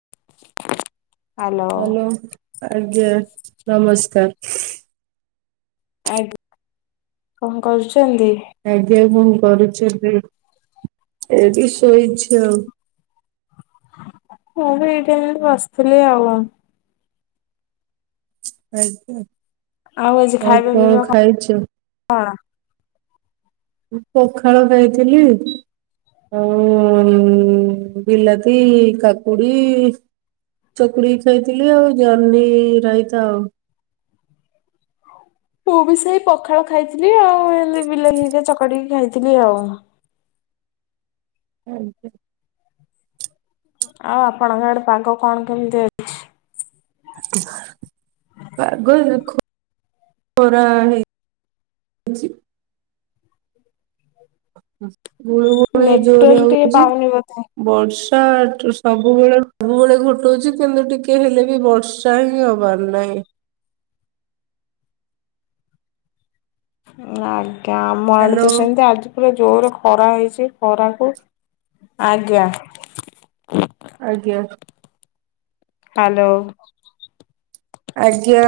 [inaudible] Hello. Hello ଆଜ୍ଞା ନମସ୍କାର ଆଜ୍ଞା କଣ କରୁଛୁ ଆଜ୍ଞା ହୁଁ ଏଇଠି ଶୋଇଛି ହଁ ଭାଇ ଏଇଠି ଏମିତି ବସିଥିଲି ଆଉ ଆଜ୍ଞା ଆଜି ଆଉ ଖାଇବା କଣ ପିଇବା ଖାଇଚ ମୁଁ ପଖାଳ ଖାଇଥିଲି ହଁ ବିଲାତି କାକୁଡି ଚକୁଟିକି ଖାଇଥିଲି ଆଉ ଜହ୍ନି ରାଇତା ଆଉ ମୁଁ ବି ସେଇ ପଖାଳ ଖାଇଥିଲି ଆଉ ଏମୀତି ବିଲାତି ହେରିକା ଚକାଟିକି ଖାଇଥିଲି ନଆଉ [inaudible] ହୁଁ ଆଉ ଆପଣଙ୍କଆଡେ ପାଗ କଣ କେମିତି ଅଛି ପାଗ ଦେଖ ଖରା [inaudible] ଗୁଳୁଗୁଳି ଜୋରରେ ନେଟୱାର୍କ ଟିକେ ହଉଛି ପାଉନି ବୋଧେ। ବର୍ଷ ସବୁବେଳେ ସବୁବେଳେ ଘୋଟଉଛି କିନ୍ତୁ ଟିକେ ହେଲେ ବି ବର୍ଷା ହିଁ ହବାର ନହିଁ ଆଜ୍ଞା ଆମ ଆଡେ ତ ହ୍ୟାଲୋ ସେମିତି ଆଜି ପୁରା ଜୋରରେ ଖରା ହେଇଛି ଖରାକୁ ଆଜ୍ଞା ଆଜ୍ଞା ହେଲୋ ଆଜ୍ଞା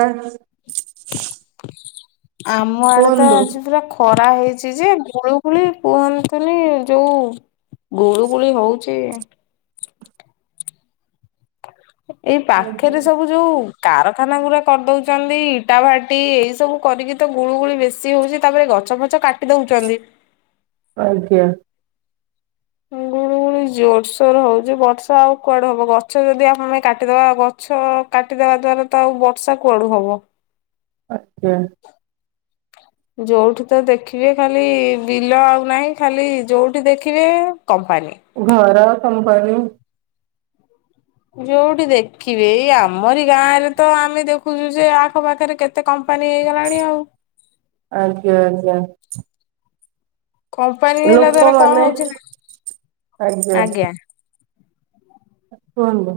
ଆମ ଆଡେ ତ କୁହନ୍ତୁ। ଆଜି ପୁରା ଖରା ହେଇଛି ଯେ ଗୁଳୁଗୁଳି କୁହନ୍ତୁନି ଯୋଉ ଗୁଳୁଗୁଳି ହଉଚି ଏଇ ଆଜ୍ଞା ପାଖରେ ସବୁ ଯୋଉ କାରଖାନାଗୁରା କରିଦଉଛନ୍ତି ଇଟା ଭାଟି ଏଇ ସବୁ କରିକି ତ ଗୁଳୁଗୁଳି ବେଶୀ ହଉଛି ତାପରେ ଗଛଫଛ କାଟି ଦଉଛନ୍ତି ଆଜ୍ଞା [inaudible] ପୁଣି ଜୋରସୋର ହଉଛି ବର୍ଷା ଆଉ କୁଆଡେ ହବ ଗଛ ଯଦି ଆମେ କାଟିଦବା ଗଛ କାଟିଦବା ଦେବା ଦ୍ଵାରା ତ ଆଉ ବର୍ଷା କୁଆଡୁ ହବ ଆଜ୍ଞା [inaudible] ଯୋଉଠି ତ ଦେଖିବେ ଖାଲି ବିଲ ଆଉ ନାହିଁ ଖାଲି ଯୋଉଠି ଦେଖିବେ କମ୍ପାନୀ। ଘର କମ୍ପାନୀ ଯୋଉଠି ଦେଖିବେ ଏଇ ଆମରି ଗାଁରେ ତ ଆମେ ଦେଖୁଛୁ ଯେ ଆଖପାଖରେ କେତେ ଏତେ କମ୍ପାନୀ ହେଇଗଲାଣି ଆଉ ଆଜ୍ଞା ଆଜ୍ଞା। କମ୍ପାନୀ ହେଲା ଦ୍ୱାରା କଣ ଲୋକମାନେ ହଉଛି ନା ଆଜ୍ଞା କୁହନ୍ତୁ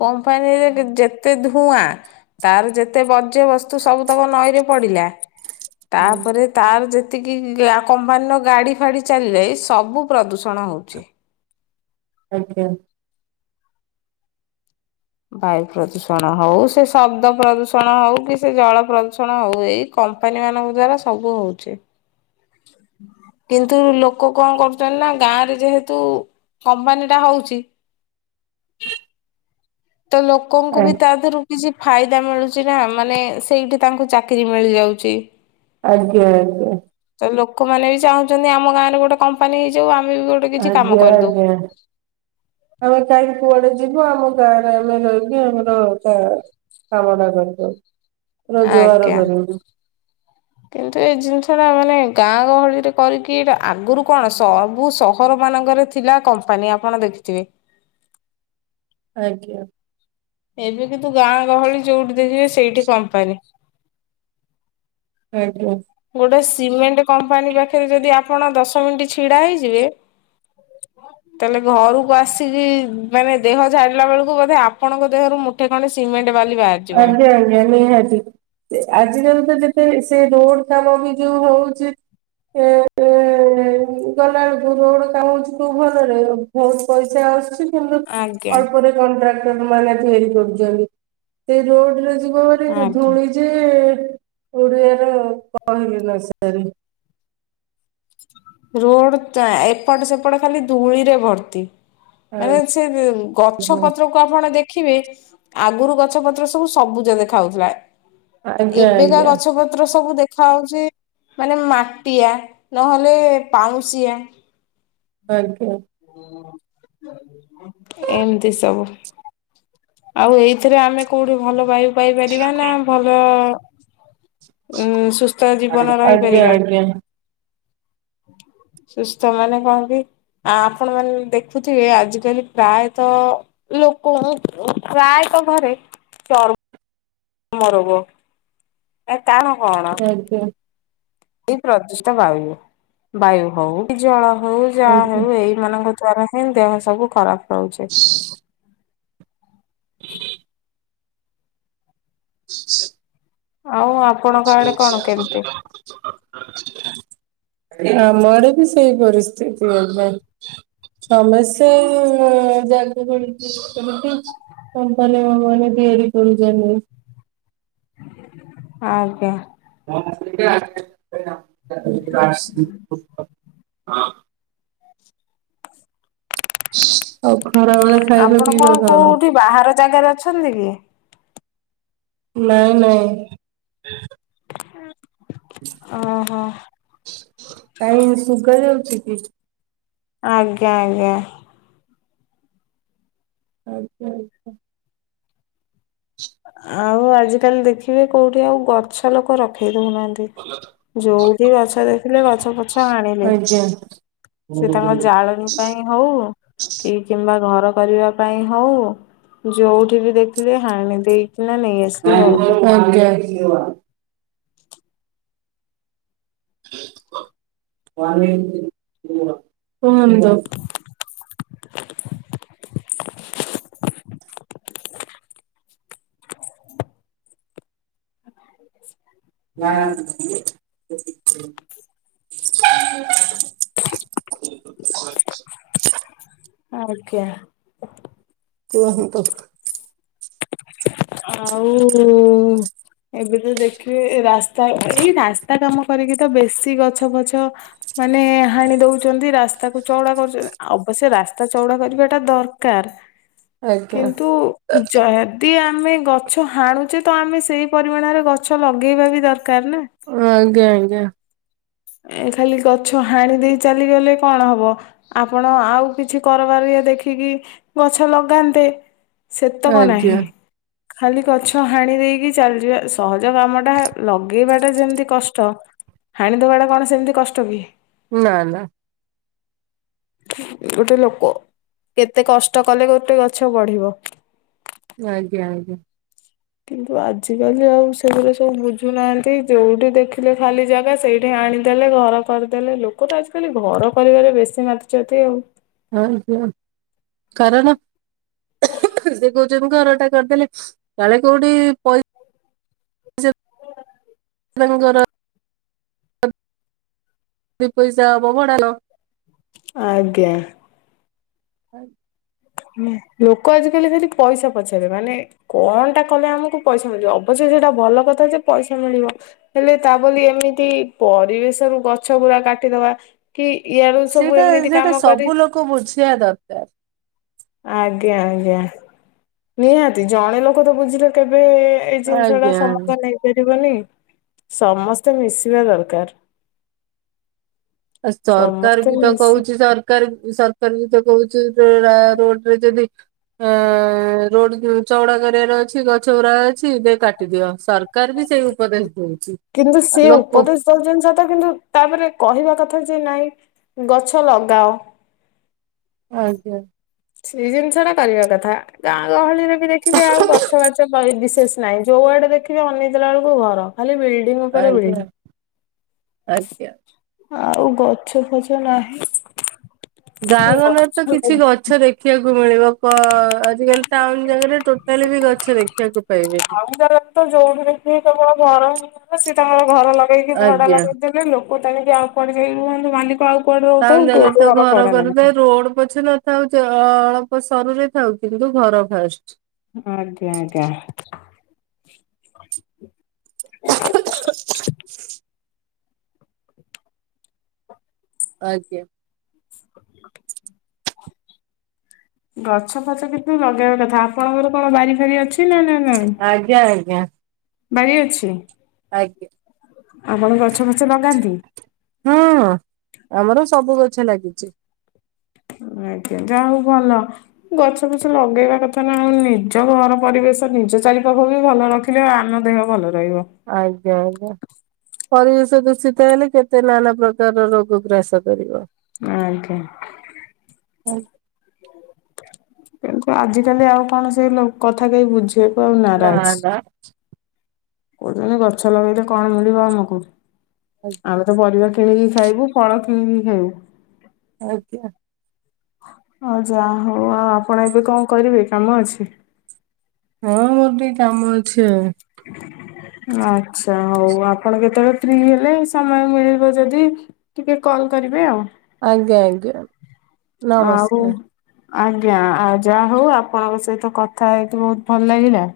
କମ୍ପାନୀରେ ଯେତେ ଧୂଆଁ ତାର ଯେତେ ବର୍ଜ୍ୟ ବସ୍ତୁ ସବୁତକ ନଈରେ ପଡିକି ଲା ହୁଁ ତାପରେ ତାର ଯେ ଯେତିକି କମ୍ପାନୀର ଗାଡିଫାଡି ଚାଲିଲେ ସବୁ ପ୍ରଦୂଷଣ ହଉଛି ଆଜ୍ଞା। ବାୟୁ ପ୍ରଦୂଷଣ ହଉ ସେ ଶବ୍ଦ ପ୍ରଦୂଷଣ ହଉ କି ସେ ଜଳ ପ୍ରଦୂଷଣ ହଉ ଏଇ କ କମ୍ପ [inaudible] ହୁଁ। କିନ୍ତୁ ଲୋକ କଣ କରୁଛନ୍ତି ନା ଗାଁରେ ଯେହେତୁ କମ୍ପାନୀ ଟା ହଉଛି [inaudible] ତ ଲୋକଙ୍କୁ ବି ଆଜ୍ଞା ତା ଦେହରୁ କିଛି ଫାଇଦା ମିଳୁଛି ନା ମାନେ ସେଇଠି ତାଙ୍କୁ ଚାକିରିୀ ମିଳିଯାଉଛି ଆଜ୍ଞ ଆଜ୍ଞା। ତ ଲୋକମାନେ ବି ଚାହୁଁଛନ୍ତି ଆମ ଗାଁ ରେ ଗୋଟେ କମ୍ପାନୀ ହେଇଯାଉ ଆମ ଆଜ୍ଞା ଆଜ୍ଞା ଆ କାଇ କୁଆଡେ ଯିବ ଆମ ଗାଁରେ ଆମେ ରହିବି ଆମର ତା କାମ ଟା କରିଦଉ। ରୋଜଗାର ଆଜ୍ଞା। କରିବୁ। କିନ୍ତୁ ଏ ଜିନିଷ ଟା ମାନେ ଗାଁ ଗହଳିରେ କରିକି ଏଟା ଆଗରୁ କଣ ସବୁ ସହର ମ ମାନଙ୍କର ଥିଲା କମ୍ପାନୀ ଆପଣ ଦେଖିଥିବେ ଆଜ୍ଞା। ଏବେ କିନ୍ତୁ ଗାଁ ଗହଳି ଯୋଉଠି ଦେଖିବେ ସେଇଠି କମ୍ପାନ। ଆଜ୍ଞା। ଗୋଟେ ସିମେଣ୍ଟ କମ୍ପାନୀ ପାଖରେ ଯଦି ଆପଣ ଦଶ ମିନିଟ ଛିଡା ହେଇଯିବେ [inaudible] ତାହେଲେ ଘରକୁ ଆସିକି ମାନେ ଦେହ ଝାଡିଲା ବେଳକୁ ବୋଧେ ଆପଣଙ୍କ ଦେହରୁ ମୁଠେ ଖଣ୍ଡେ ସିମେଣ୍ଟ ବାଲି ବାହାରିଯିବଣି। ଆଜ୍ଞା ଆଜ୍ଞା ନିହାତି ଆଜି କାଲି ତ ସେ ରୋଡ କାମ ବି ଯୋଉ ହଉଚିତ ଏ ଗଲାବେଳକୁ ରୋଡ କାମହଉଛି ତୋଉ ଭଲରେ ବହୁତ ପଇସା ଆସୁଛି କିନ୍ତୁ ଆଜ୍ଞା ଅଳ୍ପରେ କଣ୍ଟ୍ରାକ୍ଟର ମାନେ ତିଆରି କରୁଛନ୍ତି। ସେ ରୋଡ ରେ ଯିବା ପରେ ଆଜ୍ଞା। ଧୂଳି ଯେ ଓଡିଆ ର କି ଲି ସାର ରୋଡ ଏପଟ ସେପଟ ଖାଲି ଧୂଳିରେ ଭର୍ତି ମାନେ ସେ ଗଛ ଆଜ୍ଞା ପତ୍ରକୁ ଆପଣ ଦେଖ ଦେଖିବେ ଆଗରୁ ଗଛ ପତ୍ର ସବୁ ସବୁଜ ଦେଖାଯାଉଥିଲା ଆଜ୍ଞା ଏବେକା ଆଜ୍ଞା ଗଛ ପତ୍ର ସବୁ ଦେଖ ଦେଖା ହଉଛି ମାନେ ମାଟିଆ ନହେଲେ ପାଉଁଶିଆ ଆଜ୍ଞା। ଏମିତି ସବୁ। ଆଉ ଏଇଥିରେ ଆମେ କୋଉଠି ଭଲ ବାୟୁ ପାଇପାରିବା ନା ଭଲ ଉଁ ସୁସ୍ଥ ଜୀବନ ଆଜ୍ଞା ରହିପାରିବା। ଆଜ୍ଞା। [inaudible] ସୁସ୍ଥ ମାନେ କଣ କି ଆ ଆପଣ ମାନ ଦେଖୁଥିବେ ଆଜିକାଲି ପ୍ରାୟତଃ ଲୋକ କୁ ପ୍ରାୟ ତ ଘରେ ଚର୍ମ ରୋଗ କାରଣ କଣ? ଏଇ ପ୍ରଦୂଷ୍ଟ ବାୟୁ ବାୟୁ ହଉ ଜଳ ହଉ ଯାହା ହଉ ଏଇ ମାନଙ୍କ ଦ୍ଵାରା ହିଁ ଦେହ ସବୁ ଖରାପ ରହୁଛି। [inaudible] ଆଉ ଅପ [unintelligible] ଆମର ବି ସେଇ ପରିସ୍ଥିତି ଏବେ। ସମସ୍ୟା ଜାଗ କମ୍ପାନ ମାନେ ତିଆରି କରୁଛନ୍ତି ଆଜ୍ଞା। [unintelligible] ହଁ। ଆଉ ଖରାବେଳେ ଖାଇବା ଆପଣ ପିଇବା କଣ? କୋଉଠି ବାହାର ଜାଗାରେ ଅଛନ୍ତି କି? ନାଇଁ ନାଇଁ। ଓହୋ କାଇ ସୁଗା ଯାଉଚି କି? ଆଜ୍ଞା ଆଜ୍ଞା। ଆଜ୍ଞା। ଆଉ ଆଜିକାଲି ଦେଖିବେ କୋଉଠି ଆଉ ଗଛ ଲୋକ ରଖେଇ। ଶୁଣୁନାହାନ୍ତି ଯୋଉଠି ଗଛ ଦେଖିଲେ ଗଛ ପଛ ହାଣିଲେ। ଆଜ୍ଞା। ସେ କୁହନ୍ତୁ। ତାଙ୍କ ଜାଳଣୀ ପାଇଁ ହୋଉ କି କିମ୍ବା ଘର। କରିବା ପାଇଁ ହୋଉ ଯୋଉଠି ବି ଦେଖିଲି ହାଣି ଦେଇ। [unintelligible] କନ୍ତ [inaudible] ନ [unintelligible] [inaudible] ଆଜ୍ଞା। [inaudible] ଆଉ ଏବେ ତ ଦେଖିବେ ରାସ୍ତା ଏଇ ରାସ୍ତା କାମ କରିକି ତ ବେଶୀ ଗଛ ଫଛ ମାନେ ହାଣି ଦୋଉଛନ୍ତି ରାସ୍ ତାକୁ ଚଉଡ଼ା କରୁଚେ ଅବଶ୍ୟ ରାସ୍ତା ଚଉଡା କରିବା ଟା ଦରକାର। ଆଜ୍ଞା। କିନ୍ତୁ ଜଦି ଆ ଆମେ ଗଛ ହାଣୁଚେ ତ ଆମେ ସେଇ ପରିମାଣରେ ଗଛ ଲଗେଇବା ବି ଦର ଆଜ୍ଞା ଆଜ୍ଞା। ଏ ଖାଲି ଗଛ ହାଣି ଦେଇ ଚାଲିଗଲେ କଣ ହବ, ଆପଣ ଆଉ କିଛି କରି ଦେଖିକି ଗଛ ଲଗାନ୍ତେ ସେତକ ଆଜ୍ଞା ନାହିଁ। ଖାଲି ଗଛ ହାଣି ଦେଇକି ଚାଲିଯିବା ସହଜ କାମଟା ଲଗେଇବାଟା ଯେମିତି କଷ୍ଟ। ହାଣିଦବା ଟା କଣ ସେମିତି କଷ୍ଟ କି? ନା ନା। ଗୋଟେ ଲୋକ କେତେ କଷ୍ଟ କଲେ ଗୋଟେ ଗଛ ବଢ଼ିବ। ଆଜ୍ଞା। କିନ୍ତୁ ଆଜିକାଲି ଆଉ ସେଥିରେ ସବୁ ବୁଝୁନାହାନ୍ତି ଯେଉଁଠି ଦେଖିଲେ ଖାଲି ଜାଗା ସେଇଠି ଆଣିଦେଲେ ଘର କରିଦେଲେ ଲୋକ ତ ଆଜିକାଲି ଘର କରିବାରେ ବେଶୀ ମାତିଛନ୍ତି ଆଉ। ଆ କଣ ଦେଖ ଯେ [unintelligible] ଘର ଟା କରିଦେଲେ କାଳେ କୋଉଠି ପଇ ତାଙ୍କର। ଦୁଇ ପଇସା ହବ ଭଡ଼ା। ଆଜ୍ଞା। ଲୋକ ଆଜି କାଲି ପଇସା ପଛରେ ମାନେ କଣ ଟା କଲେ ଆମକୁ ପଇସା ମିଳିବ ଅବଶ୍ୟ ଭଲ କଥା ଯେ ପଇସା ମିଳିବ, ହେଲେ ତା ବୋଲି ଏମିତି ପରିବେଶ ରୁ ଗଛ ଗୁଡାକ କାଟିଦବା କି ଇଆଡୁ ସବୁ ସେଇଟା ଏମିତି ସେଇଟା କାମ କରି ସବୁ ଲୋକ ବୁଝିବା ଦରକାର। ଆଜ୍ଞା ଆଜ୍ଞା ନିହାତି ଜଣେ ଲୋକ ତ ବୁଝିଲେ କେବେ ଏଇ ଜିନିଷ ଟା ଆଜ୍ଞା ଆଜ୍ଞା। ସମାଧାନ ନେଇପାରିବନି। ସମସ୍ତେ ମିସିବା ଦରକାର। ସରକାର ସମସ୍ତେ ବି ତ ମିଶି କହୁଚି ସରକାର ସରକାର ବି ତ କହୁଚି ରୋଡରେ ଯଦି ଅ [unintelligible] ରୋଡ ଚଉଡା କରିବାର ଅଛି, ଗଛ ଗୁୁରା ଅଛି ଦେଇ କାଟିଦିଅ ସରକାର ବି ସେଇ ଉପଦେଶ ଦୋ କିନ୍ତୁ ସେ ଉପଦେଶ ଦର୍ଜନ ସହିତ କିନ୍ତୁ ତାପରେ କହିବା କଥା କଥା ଯେ ନାଇଁ ଗଛ ଲଗାଅ ଆଜ୍ଞା ସେଇ ଜିନିଷ ଟା କରିବା କଥା ଗାଁ ଗହଳିରେ ବି ଦେଖିବେ ଆଉ ଗଛ ବାଛ ବିଶେଷ ନାଇଁ ଯୋଉଆଡେ ଦେଖିବି ଅନି ଜଲା ବେଳକୁ ଘର ତାଲେ ବିଲ୍ଡିଙ୍ଗ ଉପରେ ଆଜ୍ଞା। ଆଜ୍ଞା। ବିଲ୍ଡିଙ୍ଗ ଆଉ ଗଛ ଫଛ ନାହିଁ ଗାଁ ଗଣ୍ଡରେ ତ ଗଛ କିଛି ଗଛ ଦେଖିବାକୁ ମିଳିବ ଆଜିକାଲି ଟାଉନ ଜାଗାରେ ଟୋଟାଲି ବି ଗଛ ଦେଖିବାକୁ ପାଇବେନି କ ଦେଖିବି ତ ଘର ହ ସି ତାଙ୍କର ଘର ଲଗେଇକି ଭଡା ଆଜ୍ଞା। ଲଗେଇଦେଲେ ଲୋକ ଟାଣିକି ଆଉ ପଡିଯାଇି କୁହ ମାଲିକ ଆଉ କୁଆଡେ ତା ରହୁଥାଉ ଜାଗାରେ ତ ଘର ଭଡା ଘ ଲାଗେ ରୋଡ ପଛ ନଥାଉଛିଳ ସରୁ ରେ ଖଥାାଉ କିନ୍ତୁ ଘର ଖାଉଛି ଆଜ୍ଞା ଆଜ୍ଞା। [unintelligible] ଆଜ୍ଞା ଗଛ ଫଛ କିଛିୁ ଲଗେଇବା କଥା ଆପଣଙ୍କର କଣ ବାରି ଫାରି ଅଛି ନା ଆଜ୍ଞା ଆଜ୍ଞା ବାଡ଼ିି ଅଛି ଆଜ୍ଞା ଆପଣ ଗଛ ଫଛ ଲଗାନ୍ତି ହଁ ଆମର ସବୁ ଗଛ ଲାଗିଛି ଆଜ୍ଞା ଯା ହଉ ଭଲ ଗଛ ଫଛ ଲଗେଇବା କଥା ନା ଆଉ ନିଜ ଘର ପରିବେଶ ନିଜ ଚାରିପଖ ବି ଭଲ ରଖିଲେ ଆଉ ଆନ ଦେହ ଭଲ ରହିବ ଆଜ୍ଞା ଆଜ୍ଞା ପରିବେଶ ଦୂଷିତ ହେଲେ କେତେ ନାନା ପ୍ରକାରର ରୋଗ ଗ୍ରାସ କରିବ ଆ ଆଞା ହଉ କିନ୍ତୁ ଆଜିିକାଲି ଆଉ କଣ ସେ କଥା କେହି ବୁଝୁ ସେ ପାଉ ନା ନାରାଜ ନା କହୁଛନ୍ତି ଗଛ ଲଗେଇଲେ କଣ ମିଳିବ ଆମକୁ ଆମେ ତ ପରିବା କିଣିକି ଖାଇବୁ ଫଳ କିଣିକି ଖାଇବୁ ଆଉ କି ଆଁ ଯା ହଉ ଆଉ ଆପଣ ଏବେ କଣ କରିବେ କାମ ଅଛି ହଁ ମୋର ଟିକେ କାମ ଅଛି ଆଚ୍ଛା ହଉ ଆପଣ କେତେବେଳେ ଫ୍ରି ହେଲେ ସମୟ ମିଳିବ ଯଦି ଟିକେ କଲ୍ କରିବେ ଆଉ ଆଜ୍ଞା ଆଜ୍ଞା ଆଉ ନମସ୍କାର ଆଜ୍ଞା ଆଉ ଯାହା ହଉ ଆପଣଙ୍କ ସହିତ କଥା ହେଇକି ବହୁତ ଭଲ ଲାଗିଲା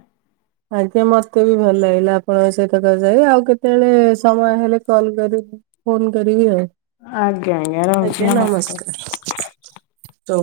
ଆଜ୍ଞା ମତେ ବି ଭଲ ଲାଗିଲା ଆପଣଙ୍କ ସହିତ କ ଯାଇ ଆଉ କେତେବେଳେ ସମୟ ହେଲେ କଲ କରିବ ଫୋନ କରିିବି ଆଉ ଆଜ୍ଞା ରହୁଛି ଆଜ୍ଞା ନମସ୍କାର। ନମସ୍କାର ତ